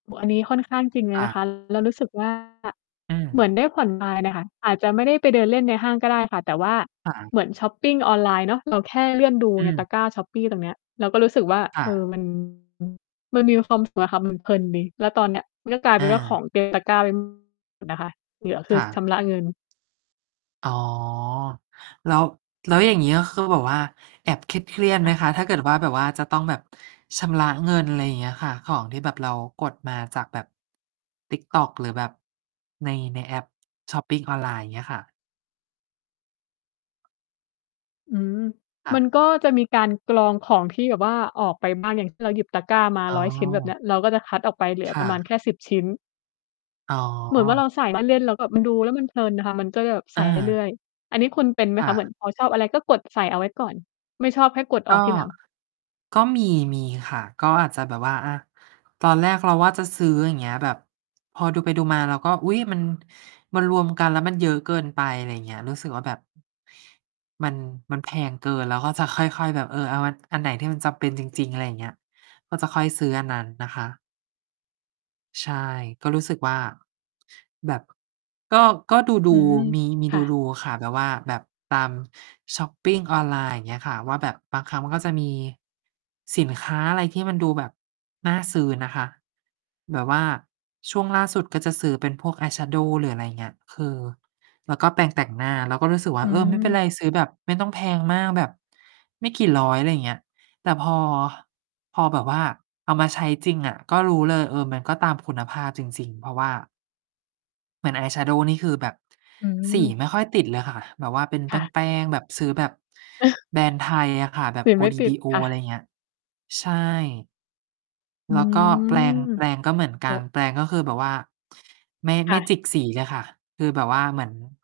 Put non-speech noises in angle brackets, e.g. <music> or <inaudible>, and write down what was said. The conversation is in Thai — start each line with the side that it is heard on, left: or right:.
left: โอ้ อันนี้ค่อนข้างจริงเลย
right: อ
left: นะ ค
right: า
left: ะ แล้วรู้สึก ว่า
right: อือ
left: เหมือนได้ผ่อนคลาย น่ะค่ะ อาจจะไม่ได้ไปเดินเล่นในห้างก็ได้ค่ะ แต่ว่า
right: อา
left: เหมือนชอปปิงออนไลน์เนาะ เราแค่เลื่อนดู
right: อื
left: ในต
right: อ
left: ะกร้า Shopee ตรงนี้ เราก็รู้สึกว่า
right: อ
left: เออ
right: า
left: มัน มันมีความสุขนะค่ะ มันเพลินดี แล้วตอนเนี้ยก็กลายเป
right: อ
left: ็นว่าขอ
right: า
left: ง เต็มตะกร้าไป หมดนะคะ เหลือค
right: ค
left: ือ
right: ่
left: ช
right: ะ
left: ำระเงิน
right: อ๋อ แล้ว แล้วอย่างงี้ ก็คือแบบว่าแอบเครียด ๆ
left: ค
right: ไห
left: ่
right: ม
left: ะ
right: คะ? ถ้าเกิดว่าแบบว่าจะต้องแบบชำระเงิน อะไรอย่างเงี้ยค่ะ ของที่แบบเรากดมาจากแบ TikTok หรือแบบ ใน ในแอป ชอปปิงออนไลน์ อย่างเงี้ยค่ะ
left: อืม
right: ค่
left: มั
right: ะ
left: นก็จะมีการกรองของที่แบบว่า ออกไปบ้างอย่างที่เราหยิบตะกร้ามา
right: อ๋อ
left: 100 ชิ้นแบบเนี้ย เราก็จะคัดออกไปเหลือ
right: ค
left: ป
right: ่
left: ระมาณ
right: ะ
left: แค่ 10 ชิ้น
right: อ๋อ
left: เหมือนว่าเราใส่มาเล่น แล้วแบบมันดูแล้ว มันเพลินค่ะ มันก็เลยแบบ ใส
right: อ
left: ่ เรื่
right: า
left: อย ๆ อันนี้คุณเป็นไหม
right: ค่
left: คะ? เหม
right: ะ
left: ือนพอชอบอะไร ก็กดใส่เอาไว้ก่อน ไม่ชอบแค่กดอ
right: ก
left: อ
right: ็
left: กทีหลัง
right: ก็มี มีค่ะ ก็อาจจะแบบว่า อา ตอนแรกเราว่าจะซื้อ อย่างเงี้ย แบบพอดูไปดูมา เราก็ อุ๊ย มัน มันรวมกัน แล้วมันเยอะเกินไป อะไรอย่างเงี้ย รู้สึกว่าแบบ มัน มันแพงเกิน เราก็จะค่อย ๆ แบบ เออ เอาอัน อันไหนที่มันจำเป็นจริง ๆ อะไรอย่างเงี้ย ก็จะค่อยซื้ออันนั้นนะคะ ใช่ ก็รู้สึกว่า แบบก็ ก็ด
left: อื
right: ู
left: ม
right: ๆ มี มี
left: ค่ะ
right: ดู ๆ ค่ะ แบบว่าแบบตามชอปปิงออนไลน์ อย่างเงี้ยค่ะว่า แบบบางครั้งมันก็จะมีสินค้าอะไรที่มันดูแบบน่าซื้อนะคะ แบบว่าช่วงล่าสุดก็จะซื้อเป็นพวกอายแชโดว์ หรืออะไรอย่างเงี้ย คือ แล้วก็แปรงแต่งหน้า เราก็รู้สึกว่
left: อ
right: า
left: ื
right: เออ ไม่เป็น
left: ม
right: ไร ซื้อแบบไม่ต้องแพงมากแบบไม่กี่ร้อย อะไรอย่างเงี้ย แต่พอ พอแบบว่าเอามาใช้จริงอะ ก็รู้เลย เออ มันก็ตามคุณภาพจริง ๆ เพราะว่า เหมือนอายแชโดว์นี่คือแบบ
left: อื
right: สี
left: ม
right: ไม่ค่อยติดเลยค่ะ แบบว่าเป็น
left: ค
right: แ
left: ่ะ
right: ป้ง ๆ แบบซื้อแบบแบรนด์ไทยอะค่ะ แบ
left: ส
right: บ
left: ี
right: โอ
left: ไม่
right: ดี
left: ติ
right: บ
left: ด
right: ีโอ
left: ค่
right: อะ
left: ะ
right: ไรอย่างเงี้ย ใช่
left: อื
right: แล้วก็แปร
left: ม
right: ง แปรงก็เหมือน
left: โ
right: ก
left: อ
right: ัน
left: ้
right: แปรงก็คือแบบว่า <sniffs> ไม่
left: ค
right: ไ
left: ่
right: ม่
left: ะ
right: จิกสีเลยค่ะ คือแบบว่าเหมือน